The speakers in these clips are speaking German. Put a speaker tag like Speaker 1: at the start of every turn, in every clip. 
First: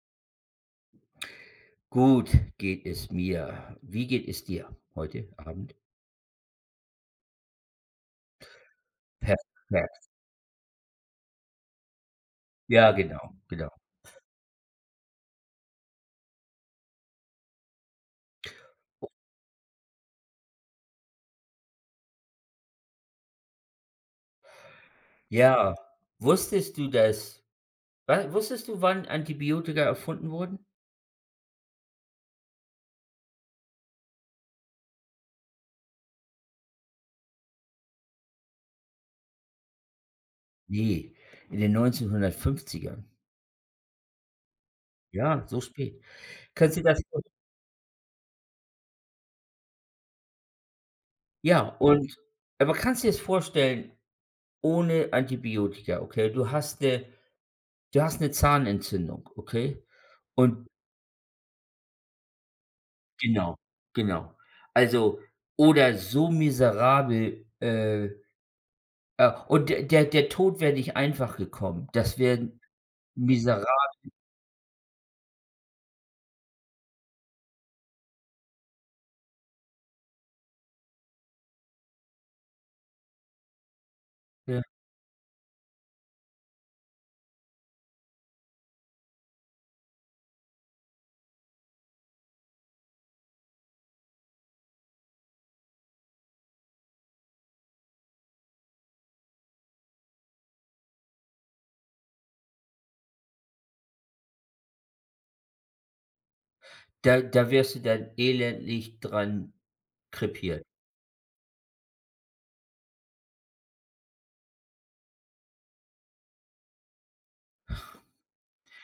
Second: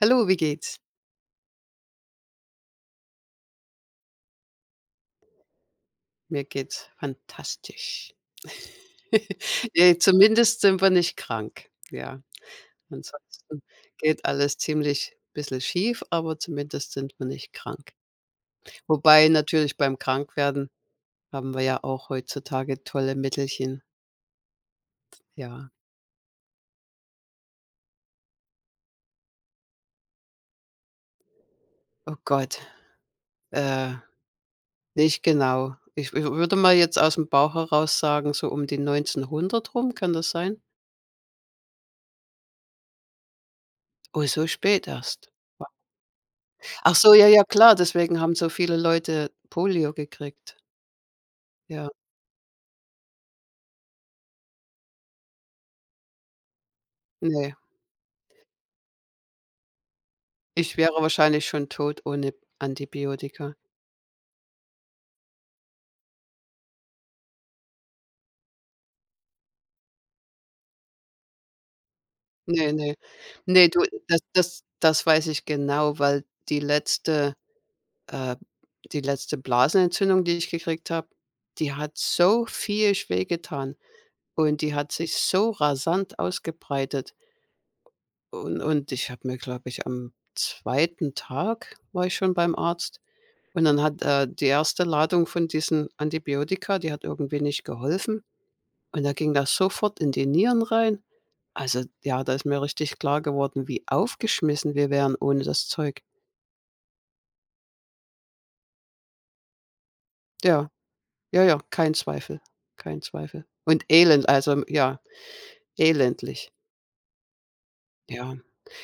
Speaker 1: Hallo, wie geht's?
Speaker 2: Gut geht es mir. Wie geht es dir heute Abend?
Speaker 1: Mir geht's fantastisch. Ne,
Speaker 2: Perfekt.
Speaker 1: zumindest sind wir nicht krank, ja.
Speaker 2: Ja, genau,
Speaker 1: Ansonsten
Speaker 2: genau.
Speaker 1: geht alles ziemlich bisschen schief, aber zumindest sind wir nicht krank. Wobei natürlich beim Krankwerden haben wir ja auch heutzutage tolle Mittelchen. Ja.
Speaker 2: Ja. Wusstest du, dass, wa wusstest du, wann Antibiotika erfunden wurden?
Speaker 1: Oh Gott. Äh, nicht genau. Ich wü würde mal jetzt aus dem Bauch heraus sagen, so um die 1900 rum, kann das sein?
Speaker 2: Ne, in den 1950ern.
Speaker 1: Oh, so spät erst?
Speaker 2: Ja, so
Speaker 1: Wow.
Speaker 2: spät. Kannst du dir
Speaker 1: Ach
Speaker 2: das
Speaker 1: so,
Speaker 2: vor
Speaker 1: ja, ja, klar, deswegen haben so viele Leute Polio gekriegt.
Speaker 2: Ja,
Speaker 1: Ja.
Speaker 2: und aber kannst dir's vorstellen, ohne Antibiotika? Okay. Du hast, äh
Speaker 1: Ne.
Speaker 2: du hast 'ne Zahnentzündung, okay? Und
Speaker 1: Ich wäre wahrscheinlich schon tot ohne Antibiotika.
Speaker 2: Genau, genau. Also, oder so miserabel, äh, äh und der der der Tod wäre nicht einfach gekommen. Das wären
Speaker 1: Ne, ne.
Speaker 2: miserabel
Speaker 1: Ne, du, das das das weiß ich genau, weil die letzte, äh, B die letzte Blasenentzündung, die ich gekriegt habe, die hat so viehisch weh getan und
Speaker 2: Ja.
Speaker 1: die hat sich so rasant ausgebreitet u und und ich habe mir, glaube ich am 2. Tag war ich schon beim Arzt. Und dann hat er die 1. Ladung von diesen Antibiotika, die hat irgendwie nicht geholfen. Und da ging das sofort in die Nieren rein. Also, ja, da ist mir richtig klar geworden, wie aufgeschmissen wir wären ohne das Zeug.
Speaker 2: Da da wirst du dann elendig dran krepieren.
Speaker 1: Ja, ja, ja. Kein Zweifel. Kein Zweifel. Und Elend. Also, m ja, elendig. Ja.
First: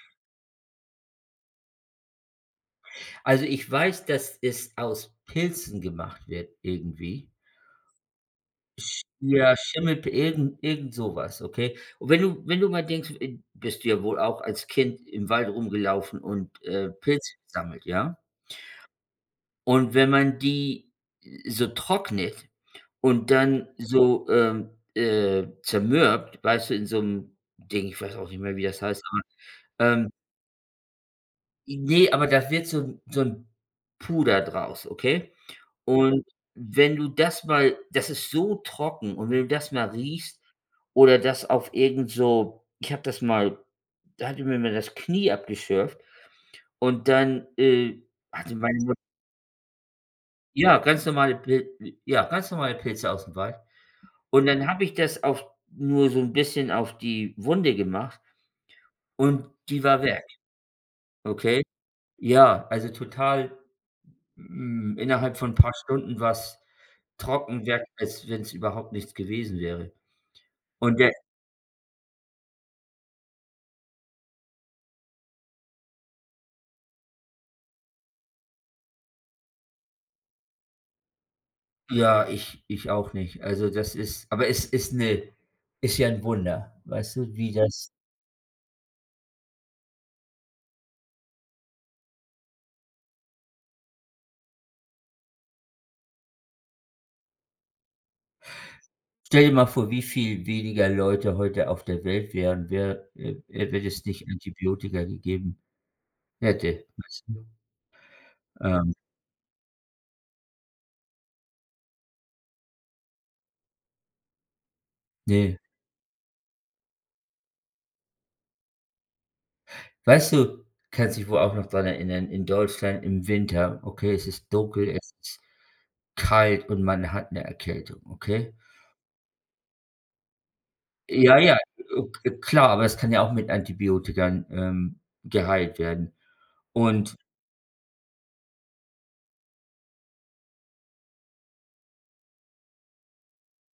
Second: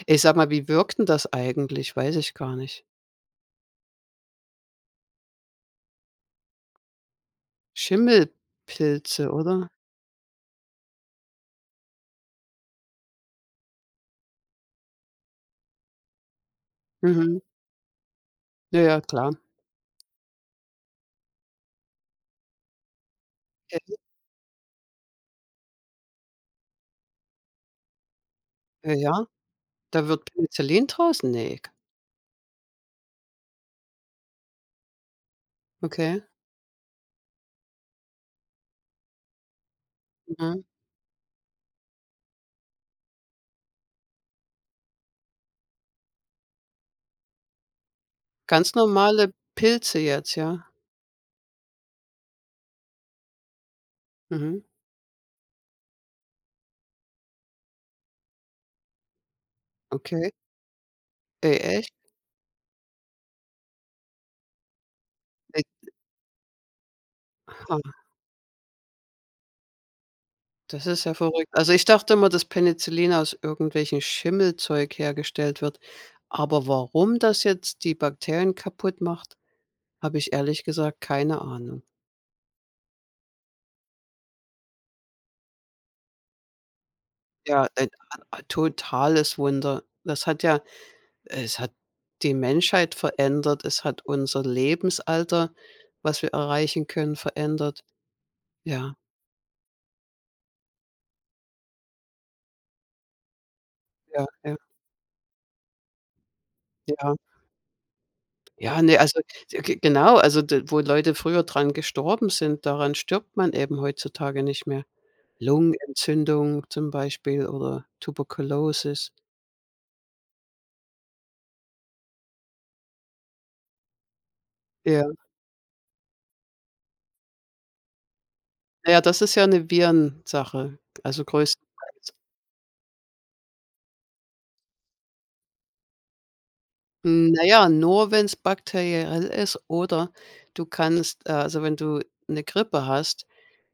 Speaker 1: Ey, sag mal, wie wirkt denn das eigentlich? Weiß ich gar nicht.
Speaker 2: Also, ich weiß, dass es aus Pilzen gemacht wird, irgendwie. Sch
Speaker 1: Schimmelpilze,
Speaker 2: ja,
Speaker 1: oder?
Speaker 2: Schimmelpi irgend irgend sowas, ok? Und wenn du wenn du mal denkst äh, b bist du ja wohl auch als Kind im Wald rumgelaufen und, äh, Pilze
Speaker 1: Mhm.
Speaker 2: gesammelt, ja?
Speaker 1: Ja, ja, klar.
Speaker 2: Und wenn man die, äh, so trocknet und dann
Speaker 1: Peni
Speaker 2: so, ähm, äh, zermürbt, weißt du in so 'nem Ding, ich weiß auch nicht mehr, wie das
Speaker 1: Äh,
Speaker 2: heißt, [unintelligible]
Speaker 1: ja. Da
Speaker 2: ähm
Speaker 1: wird Penicillin draus? Ne k
Speaker 2: I ne, aber da wird so 'n so 'n Puder draus, ok?
Speaker 1: Okay.
Speaker 2: Und wenn du das mal das ist so trocken und wenn du das mal riechst
Speaker 1: Mhm.
Speaker 2: oder das auf irgend so ich habe das mal da hatte ich mir mal das Knie abgeschürft und dann, äh, hatte
Speaker 1: Ganz
Speaker 2: meine Mutt
Speaker 1: normale Pilze jetzt, ja?
Speaker 2: Ja, ganz normale Pil äh, ja, ganz normale Pilze ausm Wald. Und
Speaker 1: Mhm.
Speaker 2: dann habe ich das auf nur so 'n bisschen auf die Wunde gemacht. Und die war weg.
Speaker 1: Okay. Ey,
Speaker 2: Okay?
Speaker 1: echt?
Speaker 2: Ja, also, total, hm, innerhalb von paar
Speaker 1: [unintelligible]
Speaker 2: Stunden war's trocken wer
Speaker 1: Aha.
Speaker 2: als wenn's überhaupt nichts gewesen wäre.
Speaker 1: Das
Speaker 2: Und
Speaker 1: ist
Speaker 2: da
Speaker 1: ja verrückt. Also, ich dachte immer, dass Penicillin aus irgendwelchen Schimmelzeug hergestellt wird. Aber warum das jetzt die Bakterien kaputt macht, habe ich ehrlich gesagt keine Ahnung.
Speaker 2: Ja, ich ich auch nicht. Also, das ist aber es ist 'ne ist ja 'n Wunder, weißt du, wie
Speaker 1: Ja,
Speaker 2: das
Speaker 1: ein a a totales Wunder. Das hat ja es hat die Menschheit verändert. Es hat unser Lebensalter, was wir erreichen können, verändert. Ja.
Speaker 2: Stell dir mal vor, wie viel weniger Leute heute auf der Welt wären, wäre äh, äh, wenn es
Speaker 1: Ja,
Speaker 2: nicht
Speaker 1: ja.
Speaker 2: Antibiotika gegeben hätte,
Speaker 1: Ja.
Speaker 2: weißt du?
Speaker 1: Ja,
Speaker 2: Ähm.
Speaker 1: ne, also, so g genau. Also, d wo Leute früher dran gestorben sind, daran stirbt man eben heutzutage nicht mehr.
Speaker 2: Ne.
Speaker 1: Lungenentzündung zum Beispiel oder Tuberkulosis.
Speaker 2: Weißt du kannst du dich wohl auch noch daran erinnern, in Deutschland, im Winter okay, es ist dunkel,
Speaker 1: Ja.
Speaker 2: es ist kalt und man hat 'ne Erkältung, okay?
Speaker 1: Ja, das ist ja 'ne Virensache. Also
Speaker 2: Ja, ja, o
Speaker 1: größtenteils.
Speaker 2: k klar, aber es kann ja auch mit Antibiotika, ähm, geheilt werden. Und
Speaker 1: Hm, naja, nur wenn es bakteriell ist, oder du kannst, äh also, wenn du 'ne Grippe hast,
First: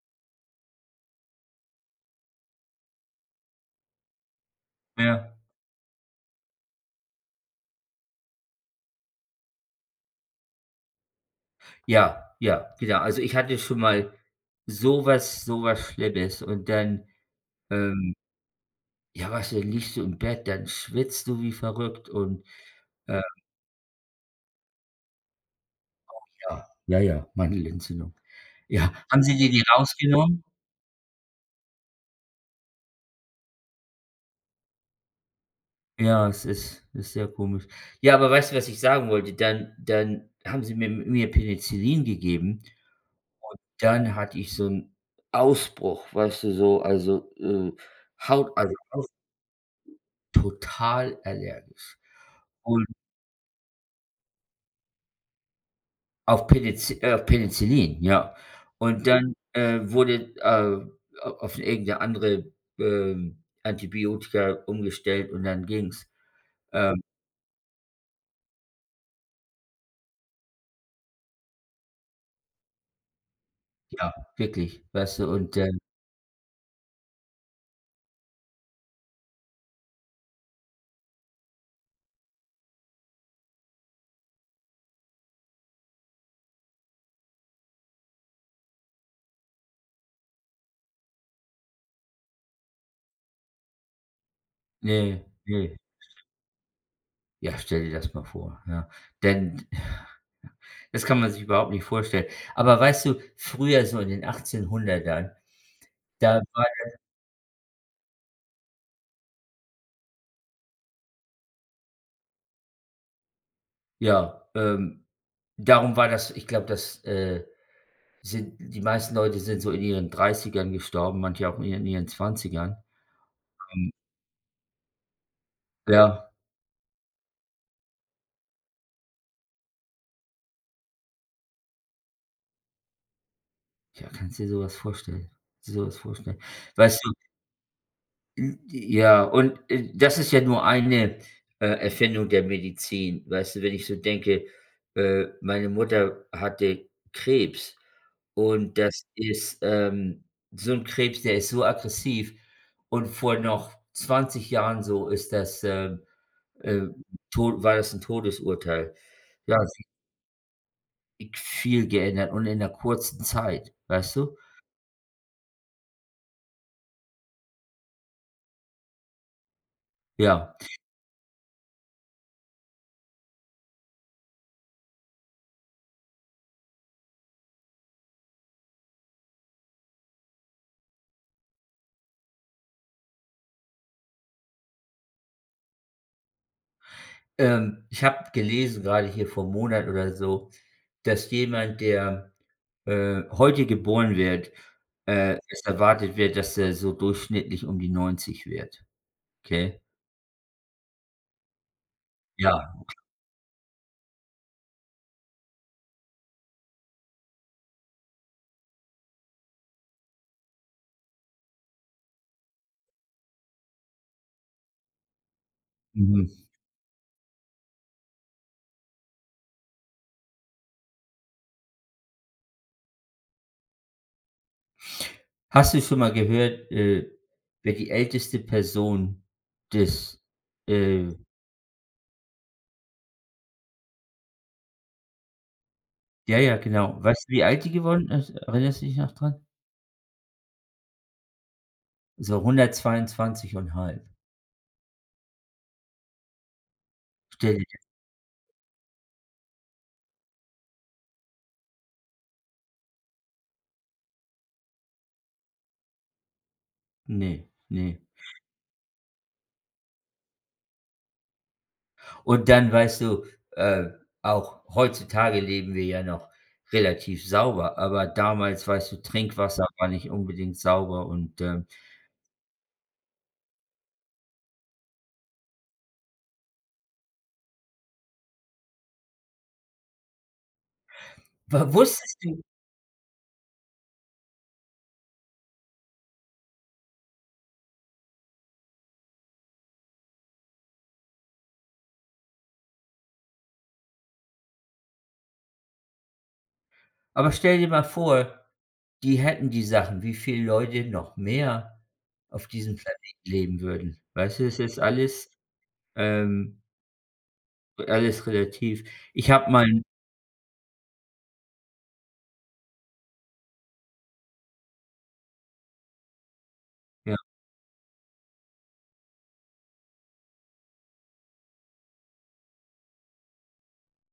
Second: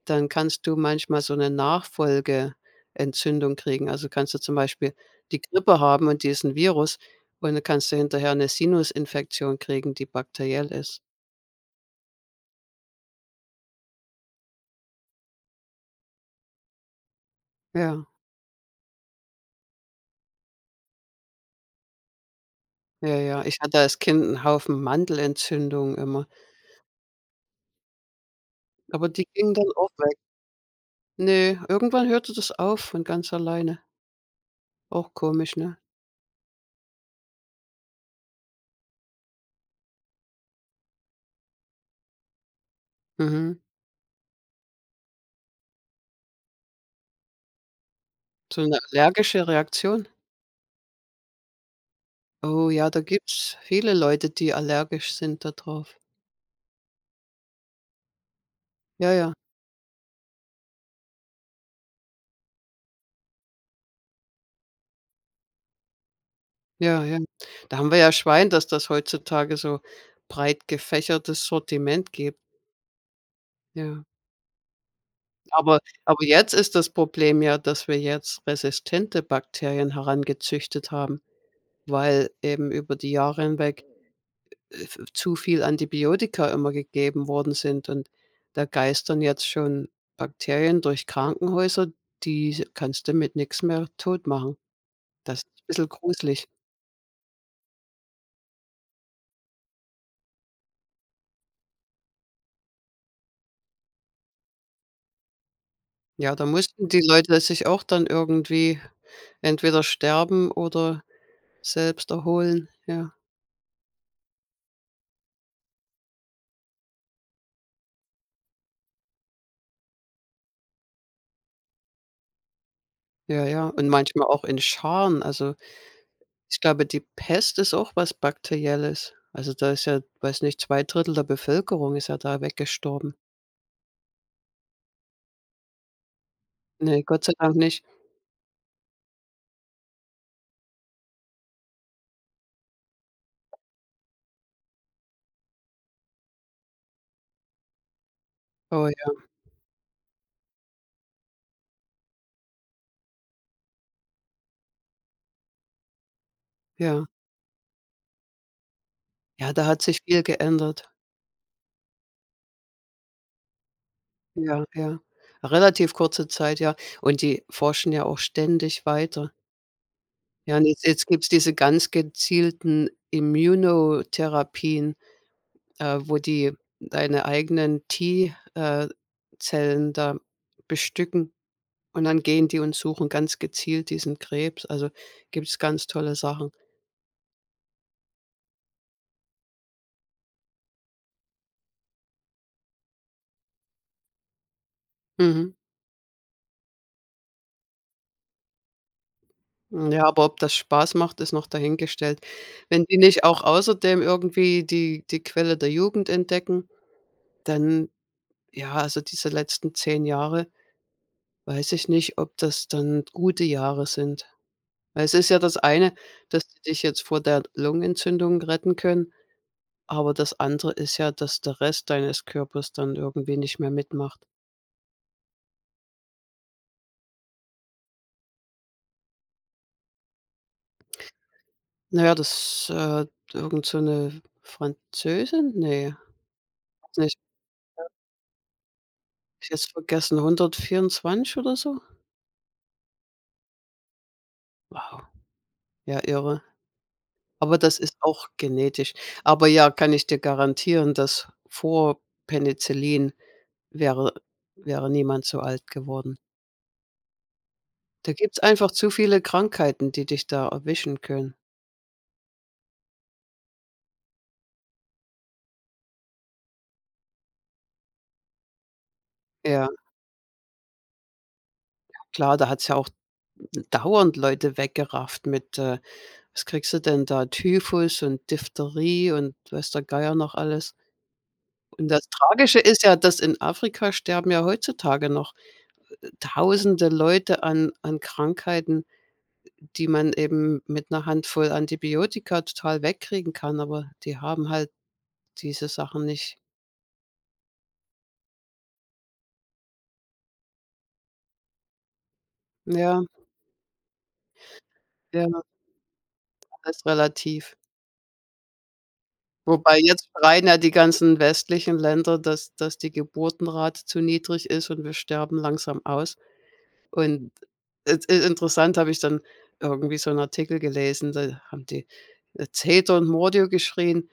Speaker 1: dann kannst du manchmal so 'ne Nachfolgeentzündung kriegen. Also, kannst du zum Beispiel
Speaker 2: Ja.
Speaker 1: die Grippe haben und diesen Virus. Und dann kannst du hinterher 'ne Sinusinfektion kriegen, die bakteriell ist.
Speaker 2: Ja, ja, wieder. Also, ich hatte schon mal sowas sowas Schlimmes und dann,
Speaker 1: Ja.
Speaker 2: ähm ja, weißt du, dann liegst du im Bett, dann schwitzt du wie verrückt und,
Speaker 1: Ja,
Speaker 2: ähm
Speaker 1: ja, ich hatte als Kind 'n Haufen Mandelentzündungen
Speaker 2: Oh,
Speaker 1: immer.
Speaker 2: ja, ja, ja, Mandelentzündung, ja.
Speaker 1: Aber
Speaker 2: Haben
Speaker 1: die
Speaker 2: sie dir
Speaker 1: gingen
Speaker 2: die
Speaker 1: dann auch weg.
Speaker 2: rausgenommen?
Speaker 1: Ne, irgendwann hörte das auf von ganz alleine. Auch komisch, ne?
Speaker 2: Ja, es ist ist sehr komisch. Ja, aber weißt du, was ich sagen wollte, dann dann haben sie mir mir Penicillin gegeben. Und
Speaker 1: Mhm.
Speaker 2: dann hatte ich so 'n Ausbruch, weißt du so also, äh, Haut,
Speaker 1: So
Speaker 2: also
Speaker 1: 'ne
Speaker 2: aus
Speaker 1: allergische Reaktion?
Speaker 2: Total allergisch.
Speaker 1: Oh
Speaker 2: Und
Speaker 1: ja, da gibt's viele Leute, die allergisch sind da drauf.
Speaker 2: Auf Penic äh, Penicillin, ja. Und
Speaker 1: Ja,
Speaker 2: dann,
Speaker 1: ja.
Speaker 2: äh, wurde äh, a auf irgend 'ne andere, ähm, Antibiotika umgestellt und dann ging's. Ähm
Speaker 1: Ja, ja, ähm, da haben wir ja Schwein, dass das heutzutage so breit gefächertes Sortiment gibt. Ja.
Speaker 2: Ja, wirklich, weißt du, und
Speaker 1: Aber
Speaker 2: dann
Speaker 1: aber jetzt ist das Problem ja, dass wir jetzt resistente Bakterien herangezüchtet haben. Weil eben über die Jahre hinweg, äh, v zu viel Antibiotika immer gegeben worden sind und da geistern jetzt schon Bakterien durch Krankenhäuser, diese kannst du mit nix mehr totmachen.
Speaker 2: Ne,
Speaker 1: Das ist
Speaker 2: ne.
Speaker 1: bissel gruselig.
Speaker 2: Ja, stell dir das mal vor, ja. Denn, ja, das kann man sich überhaupt nicht vorstellen. Aber weißt du, früher so in den 1800ern,
Speaker 1: Ja,
Speaker 2: da
Speaker 1: da
Speaker 2: war
Speaker 1: mussten
Speaker 2: das
Speaker 1: die Leute sich auch dann irgendwie entweder sterben oder selbst erholen, ja.
Speaker 2: Ja, ähm, darum war das ich glaube, das, äh sind die meisten Leute sind so in ihren 30ern gestorben, manche auch in ihren ihren 20ern.
Speaker 1: Ja, ja, und
Speaker 2: Und
Speaker 1: manchmal auch in Scharen also
Speaker 2: Ja.
Speaker 1: ich glaube, die Pest ist auch was Bakterielles. Also, da ist ja, weiß nicht, 2/3 der Bevölkerung ist ja da weggestorben.
Speaker 2: Ja, kannst du dir sowas vorstellen sowas vorstellen. Weißt
Speaker 1: Ne,
Speaker 2: du
Speaker 1: Gott sei Dank nicht.
Speaker 2: Hm, ja, und, äh, das ist ja nur eine, äh, Erfindung der Medizin, weißt du? Wenn ich so denke, äh, meine Mutter hatte Krebs und
Speaker 1: Oh,
Speaker 2: das
Speaker 1: ja.
Speaker 2: ist, ähm, so 'n Krebs, der ist so aggressiv und vor noch 20 Jahren, so, ist das ähm, äh,
Speaker 1: Ja.
Speaker 2: Tod war das 'n Todesurteil.
Speaker 1: Ja,
Speaker 2: Ja,
Speaker 1: da hat
Speaker 2: sie
Speaker 1: sich viel geändert.
Speaker 2: ig viel geändert. Und in 'ner kurzen Zeit, weißt du?
Speaker 1: Ja, ja, relativ kurze Zeit, ja. Und die forschen ja auch ständig weiter.
Speaker 2: Ja.
Speaker 1: Ja, un und jetzt gibt es diese ganz gezielten Imuno-Therapien. Äh, wo die deine eigenen „T“, äh, Zellen da bestücken. Und dann gehen die und suchen ganz gezielt diesen Krebs. Also, gibt's ganz tolle Sachen.
Speaker 2: Ähm, ich habe gelesen, gerade hier vor 'm Monat oder so, dass jemand, der, äh, heute geboren wird äh,
Speaker 1: Mhm.
Speaker 2: es erwartet wird, dass er so durchschnittlich um die 90 wird. Okay?
Speaker 1: Ja, aber ob das spaß macht, ist noch dahingestellt.
Speaker 2: Ja.
Speaker 1: Wenn die
Speaker 2: [unintelligible]
Speaker 1: nicht auch außerdem irgendwie die die Quelle der Jugend entdecken, dann ja, also diese letzten 10 Jahre, weiß ich nicht, ob das dann gute Jahre sind. Weil es ist ja das eine,
Speaker 2: Mhm.
Speaker 1: dass die dich jetzt vor der Lungenentzündung retten können, aber das andere ist ja, dass der Rest deines Körpers dann irgendwie nicht mehr mitmacht.
Speaker 2: Hast du schon mal gehört, äh, wer die älteste Person des, äh
Speaker 1: Na ja, das, äh, d irgend so 'ne, äh, Französin, ne,
Speaker 2: Ja, ja,
Speaker 1: weiß
Speaker 2: genau.
Speaker 1: nicht.
Speaker 2: Weißt du, wie alt die
Speaker 1: [unintelligible]
Speaker 2: geworden ist, erinnerst dich noch dran?
Speaker 1: Ich jetzt vergessen, 124 oder so?
Speaker 2: So 122 1/2
Speaker 1: Wow, ja irre.
Speaker 2: Stell
Speaker 1: Aber
Speaker 2: dir
Speaker 1: das
Speaker 2: das
Speaker 1: ist auch genetisch. Aber ja, kann ich dir garantieren, dass, vor Penicillin wäre, äh, wäre niemand so alt geworden.
Speaker 2: Ne, ne.
Speaker 1: Da gibt's einfach zu viele Krankheiten, die dich da erwischen können.
Speaker 2: Und dann weißt du, äh, auch heutzutage leben wir ja noch relativ sauber, aber damals weißt du, Trinkwasser
Speaker 1: Ja.
Speaker 2: war nicht unbedingt sauber und ähm
Speaker 1: Klar, da hat es ja auch d dauernd Leute weggerafft mit äh, was kriegst du denn da, Typhus und Diphtherie und weiß der Geier noch alles.
Speaker 2: Wa
Speaker 1: Und das
Speaker 2: wusstest du?
Speaker 1: Tragische ist ja, dass in Afrika sterben ja heutzutage noch, äh äh, tausende Leute an an Krankheiten, äh, die man eben mit 'ner Handvoll Antibiotika total wegkriegen kann, aber die haben halt diese Sachen nicht.
Speaker 2: Aber stell dir mal vor, die hätten die Sachen. Wie viele Leute noch mehr auf diesem
Speaker 1: Ja.
Speaker 2: Planeten leben würden. Weißt du, das ist alles,
Speaker 1: Ja
Speaker 2: ähm
Speaker 1: Alles relativ.
Speaker 2: B alles relativ. Ich habe mal
Speaker 1: Wobei
Speaker 2: 'n
Speaker 1: jetzt schreien ja die ganzen westlichen Länder, dass dass die Geburtenrate zu niedrig ist. Und wir sterben langsam aus.
Speaker 2: Ja.
Speaker 1: Und, äh, es ist interessant. Habe ich dann irgendwie so 'n Artikel gelesen. Da haben die, äh, Zeter und Mordio geschrien.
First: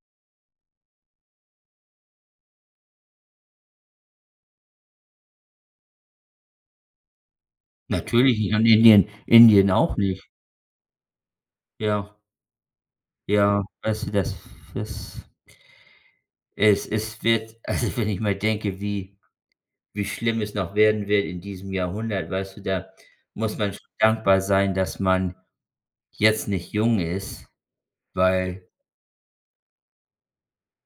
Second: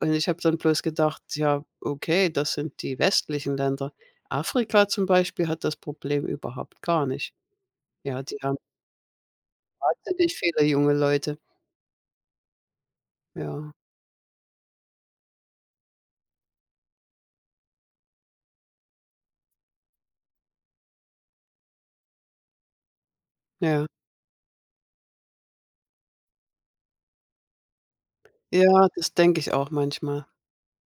Speaker 1: Und ich habe dann bloß gedacht: „Ja, okay, das sind die westlichen Länder." Afrika, zum Beispiel, hat das Problem überhaupt gar nicht. Ja, die
Speaker 2: Natürlich nicht
Speaker 1: haben
Speaker 2: und Indien Indien auch nicht.
Speaker 1: wahnsinnig viele junge Leute.
Speaker 2: Ja. Ja,
Speaker 1: Ja.
Speaker 2: also das f das es es wird Also, wenn ich mal denke, wie wie schlimm es noch werden wird in diesem Jahrhundert, weißt du, da muss man
Speaker 1: Ja.
Speaker 2: schon dankbar sein, dass man jetzt nicht jung ist, weil
Speaker 1: Ja, das denke ich auch manchmal.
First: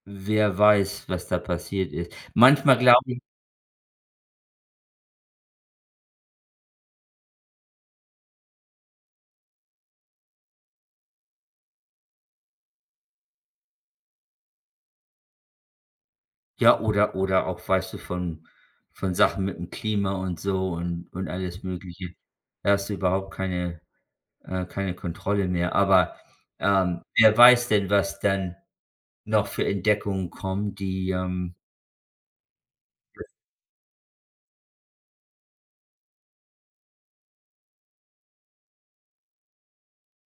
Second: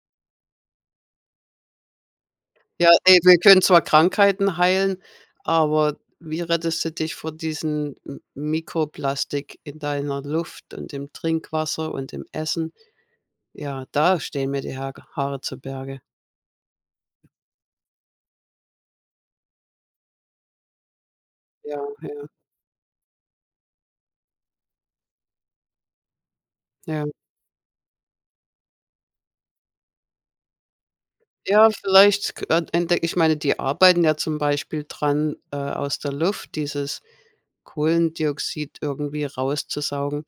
Speaker 2: Wer weiß, was da passiert ist. Manchmal
Speaker 1: Ja,
Speaker 2: glaube ich
Speaker 1: ey, wir können zwar Krankheiten heilen, aber wie rettest du dich vor diesen M Mikroplastik in deiner Luft und im Trinkwasser und im Essen? Ja, da stehen mir die Hage Haare zu Berge.
Speaker 2: Ja, oder oder auch weißt du von von Sachen mit'm Klima und so und und alles
Speaker 1: Ja,
Speaker 2: Mögliche.
Speaker 1: ja.
Speaker 2: Da hast du überhaupt keine, äh, keine Kontrolle mehr. Aber, ähm,
Speaker 1: Ja.
Speaker 2: wer weiß denn, was dann noch für Entdeckungen kommen, die, ähm
Speaker 1: Ja, vielleicht k entdecke ich meine, die arbeiten ja zum Beispiel dran, äh, aus der Luft, dieses Kohlendioxid irgendwie rauszusaugen,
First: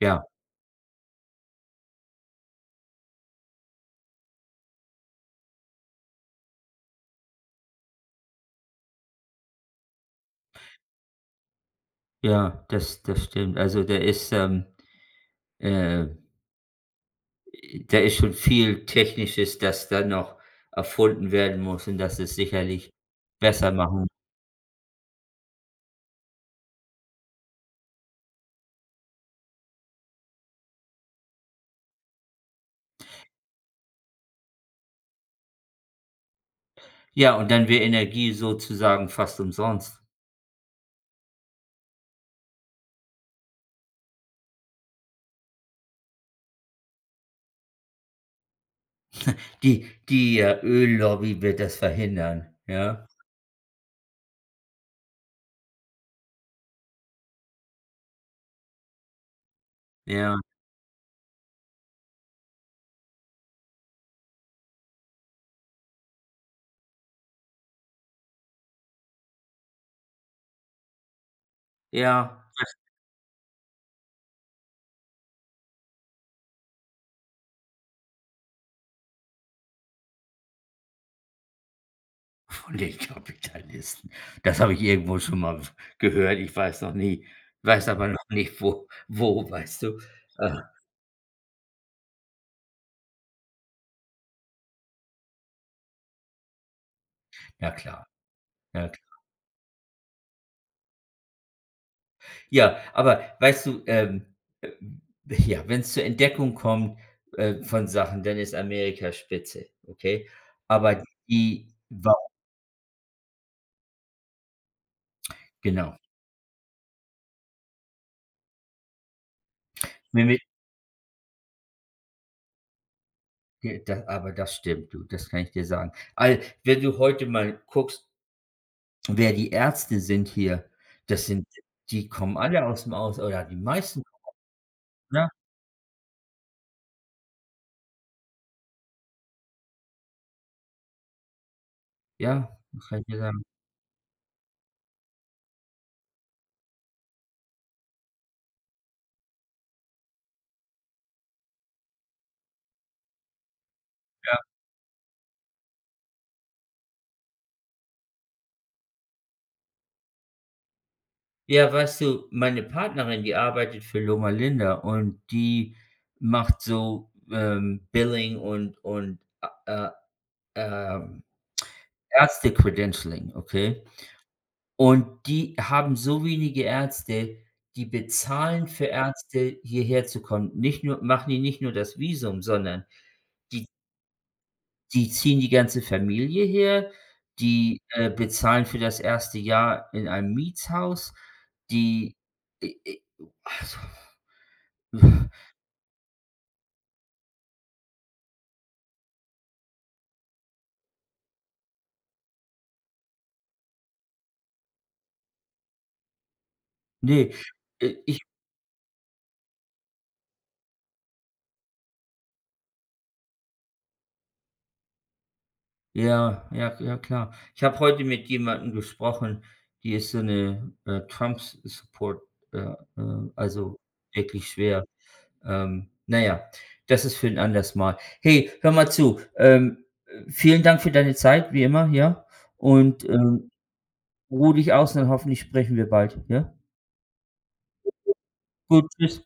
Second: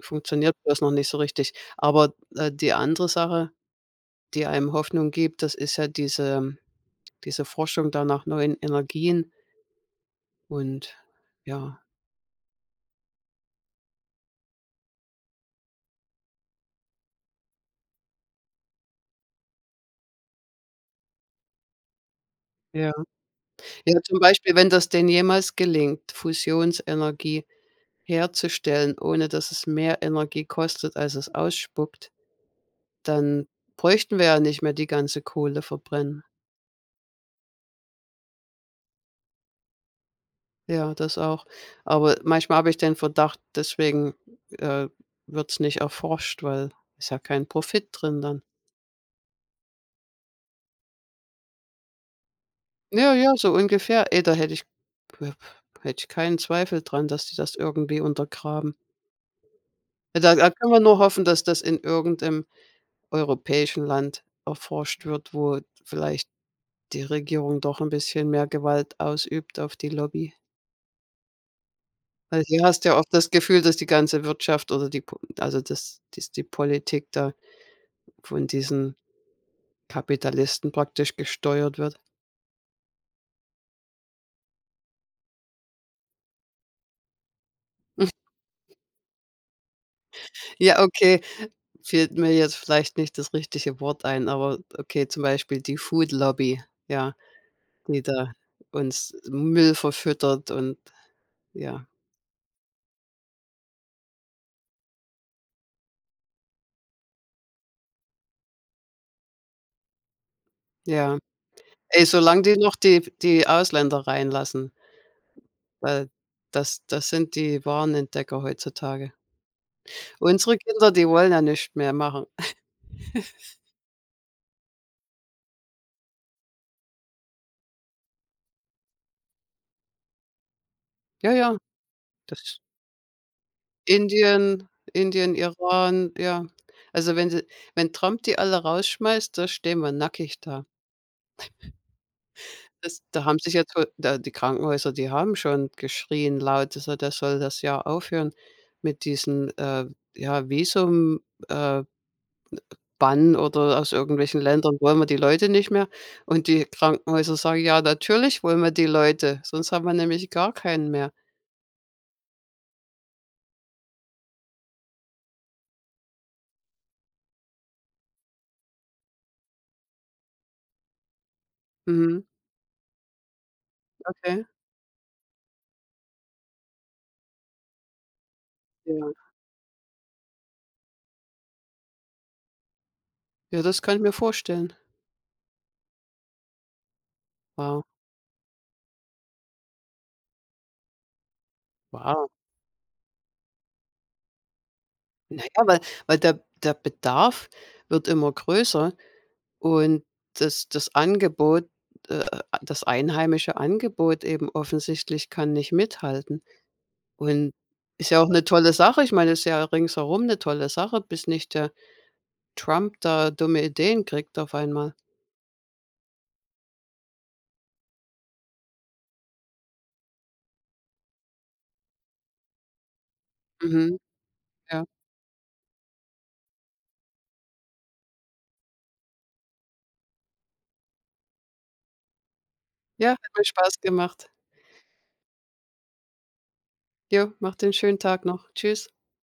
Speaker 2: Ja.
Speaker 1: bloß noch nicht so richtig. Aber, d äh, die andere Sache die einem Hoffnung gibt, das ist ja diese ähm, diese Forschung da nach neuen Energien und, ja.
Speaker 2: Ja, das das stimmt. Also da ist, ähm, äh äh, da ist schon viel Technisches, das da noch erfunden werden muss und dass es sicherlich
Speaker 1: Ja.
Speaker 2: besser
Speaker 1: Ja,
Speaker 2: machen.
Speaker 1: zum Beispiel, wenn das denn jemals gelingt, Fusionsenergie herzustellen, ohne dass es mehr Energie kostet, als es ausspuckt, dann bräuchten wir ja nicht mehr die ganze Kohle verbrennen.
Speaker 2: Ja, und dann wäre Energie sozusagen fast umsonst.
Speaker 1: Ja, das auch. Aber manchmal habe ich den Verdacht, deswegen, äh, wird's nicht erforscht, weil ist ja kein Profit drin dann.
Speaker 2: Die die Öllobby wird das verhindern, ja?
Speaker 1: Ja, ja, so ungefähr. Ey, da hätte ich früher hätte ich keinen Zweifel daran, dass die das irgendwie untergraben. Ja, da
Speaker 2: Ja.
Speaker 1: da kann man nur hoffen, dass das in irgendeinem europäischen Land erforscht wird, wo vielleicht die Regierung doch 'n bisschen mehr Gewalt ausübt auf die Lobby. Weil
Speaker 2: Ja,
Speaker 1: hier
Speaker 2: was
Speaker 1: hast du ja oft das Gefühl, dass die ganze Wirtschaft oder die P also dass dass die Politik da von diesen Kapitalisten praktisch gesteuert wird.
Speaker 2: Von den Kapitalisten. Das habe ich irgendwo schon mal w gehört, ich weiß noch nie weiß aber noch nicht, wo wo, weißt du, äh.
Speaker 1: Ja, okay, fällt mir jetzt vielleicht nicht das richtige Wort ein, aber okay, zum Beispiel die Food Lobby, ja,
Speaker 2: Ja
Speaker 1: die
Speaker 2: klar.
Speaker 1: da
Speaker 2: Ja
Speaker 1: uns
Speaker 2: klar.
Speaker 1: Müll verfüttert und ja.
Speaker 2: Ja, aber weißt du, ähm ähm, ja, wenn es zur Entdeckung kommt, äh, von Sachen, dann ist Amerika spitze, okay? Aber
Speaker 1: Ja.
Speaker 2: die
Speaker 1: Ey,
Speaker 2: wa
Speaker 1: solange die noch die die Ausländer reinlassen.
Speaker 2: Genau.
Speaker 1: Weil, das das sind die wahren Entdecker heutzutage.
Speaker 2: Nämlich
Speaker 1: Unsere Kinder, die wollen ja nichts mehr machen.
Speaker 2: J da aber das stimmt, du, das kann ich dir sagen. Al wenn du heute mal guckst wer die Ärzte sind hier, das
Speaker 1: Ja,
Speaker 2: sind
Speaker 1: ja.
Speaker 2: die kommen
Speaker 1: Das st
Speaker 2: alle aus dem Aus oder die meisten kommen.
Speaker 1: Indien
Speaker 2: [unintelligible] Ja.
Speaker 1: Indien, Iran, ja. Also wenn sie wenn Trump die alle rausschmeißt, da stehen wir nackig da.
Speaker 2: Ja, das kann
Speaker 1: Es
Speaker 2: ich dir
Speaker 1: da haben
Speaker 2: sagen.
Speaker 1: sich jetzt wohl da die Krankenhäuser, die haben schon geschrien laut, dass er das soll das ja aufhören mit diesen, äh, ja Visum, äh, äh, Bann oder aus irgendwelchen
Speaker 2: Ja.
Speaker 1: Ländern wollen wir die Leute nicht mehr und die Krankenhäuser sagen: „Ja, natürlich wollen wir die Leute. Sonst haben wir nämlich gar keinen mehr.”
Speaker 2: Ja, weißt du, meine Partnerin, die arbeitet für Loma Linda und die macht so, ähm, Billing und und, äh, ähm,
Speaker 1: Mhm.
Speaker 2: Ärzte-Credentialing, okay?
Speaker 1: Okay.
Speaker 2: Und die haben so wenige Ärzte, die bezahlen für
Speaker 1: Ja.
Speaker 2: Ärzte hierher zu kommen. Nicht nur machen die nicht nur das Visum, sondern
Speaker 1: Ja,
Speaker 2: die
Speaker 1: das kann ich mir vorstellen.
Speaker 2: die ziehen die ganze Familie her. Die,
Speaker 1: Wow.
Speaker 2: äh, bezahlen für das erste Jahr in einem Mietshaus. Die,
Speaker 1: Wow.
Speaker 2: äh, äh, also
Speaker 1: Na ja, weil weil, der der Bedarf wird immer größer. Und das das Angebot äh, das einheimische Angebot eben offensichtlich kann nicht mithalten.
Speaker 2: Ne,
Speaker 1: Und
Speaker 2: äh,
Speaker 1: ist
Speaker 2: ich
Speaker 1: ja auch 'ne tolle Sache. Ich meine, das ist ja ringsherum 'ne tolle Sache, bis nicht der Trump da dumme Ideen kriegt, auf einmal.
Speaker 2: Ja, ja, ja, klar. Ich habe heute mit jemandem gesprochen, die ist so 'ne, äh, Trumps-support, äh, äh, also
Speaker 1: Mhm.
Speaker 2: wirklich
Speaker 1: Ja.
Speaker 2: schwer. Ähm, naja, das ist für 'n anderes Mal. Hey, hör mal zu, ähm, vielen Dank für deine Zeit, wie immer, ja, und,
Speaker 1: Ja, hat mir
Speaker 2: ähm,
Speaker 1: Spaß gemacht.
Speaker 2: ruhe dich aus, und dann hoffentlich sprechen wir bald, ja?
Speaker 1: Ja, mach dir 'n schönen Tag noch.
Speaker 2: Gut,
Speaker 1: Tschüss.
Speaker 2: Tschüss.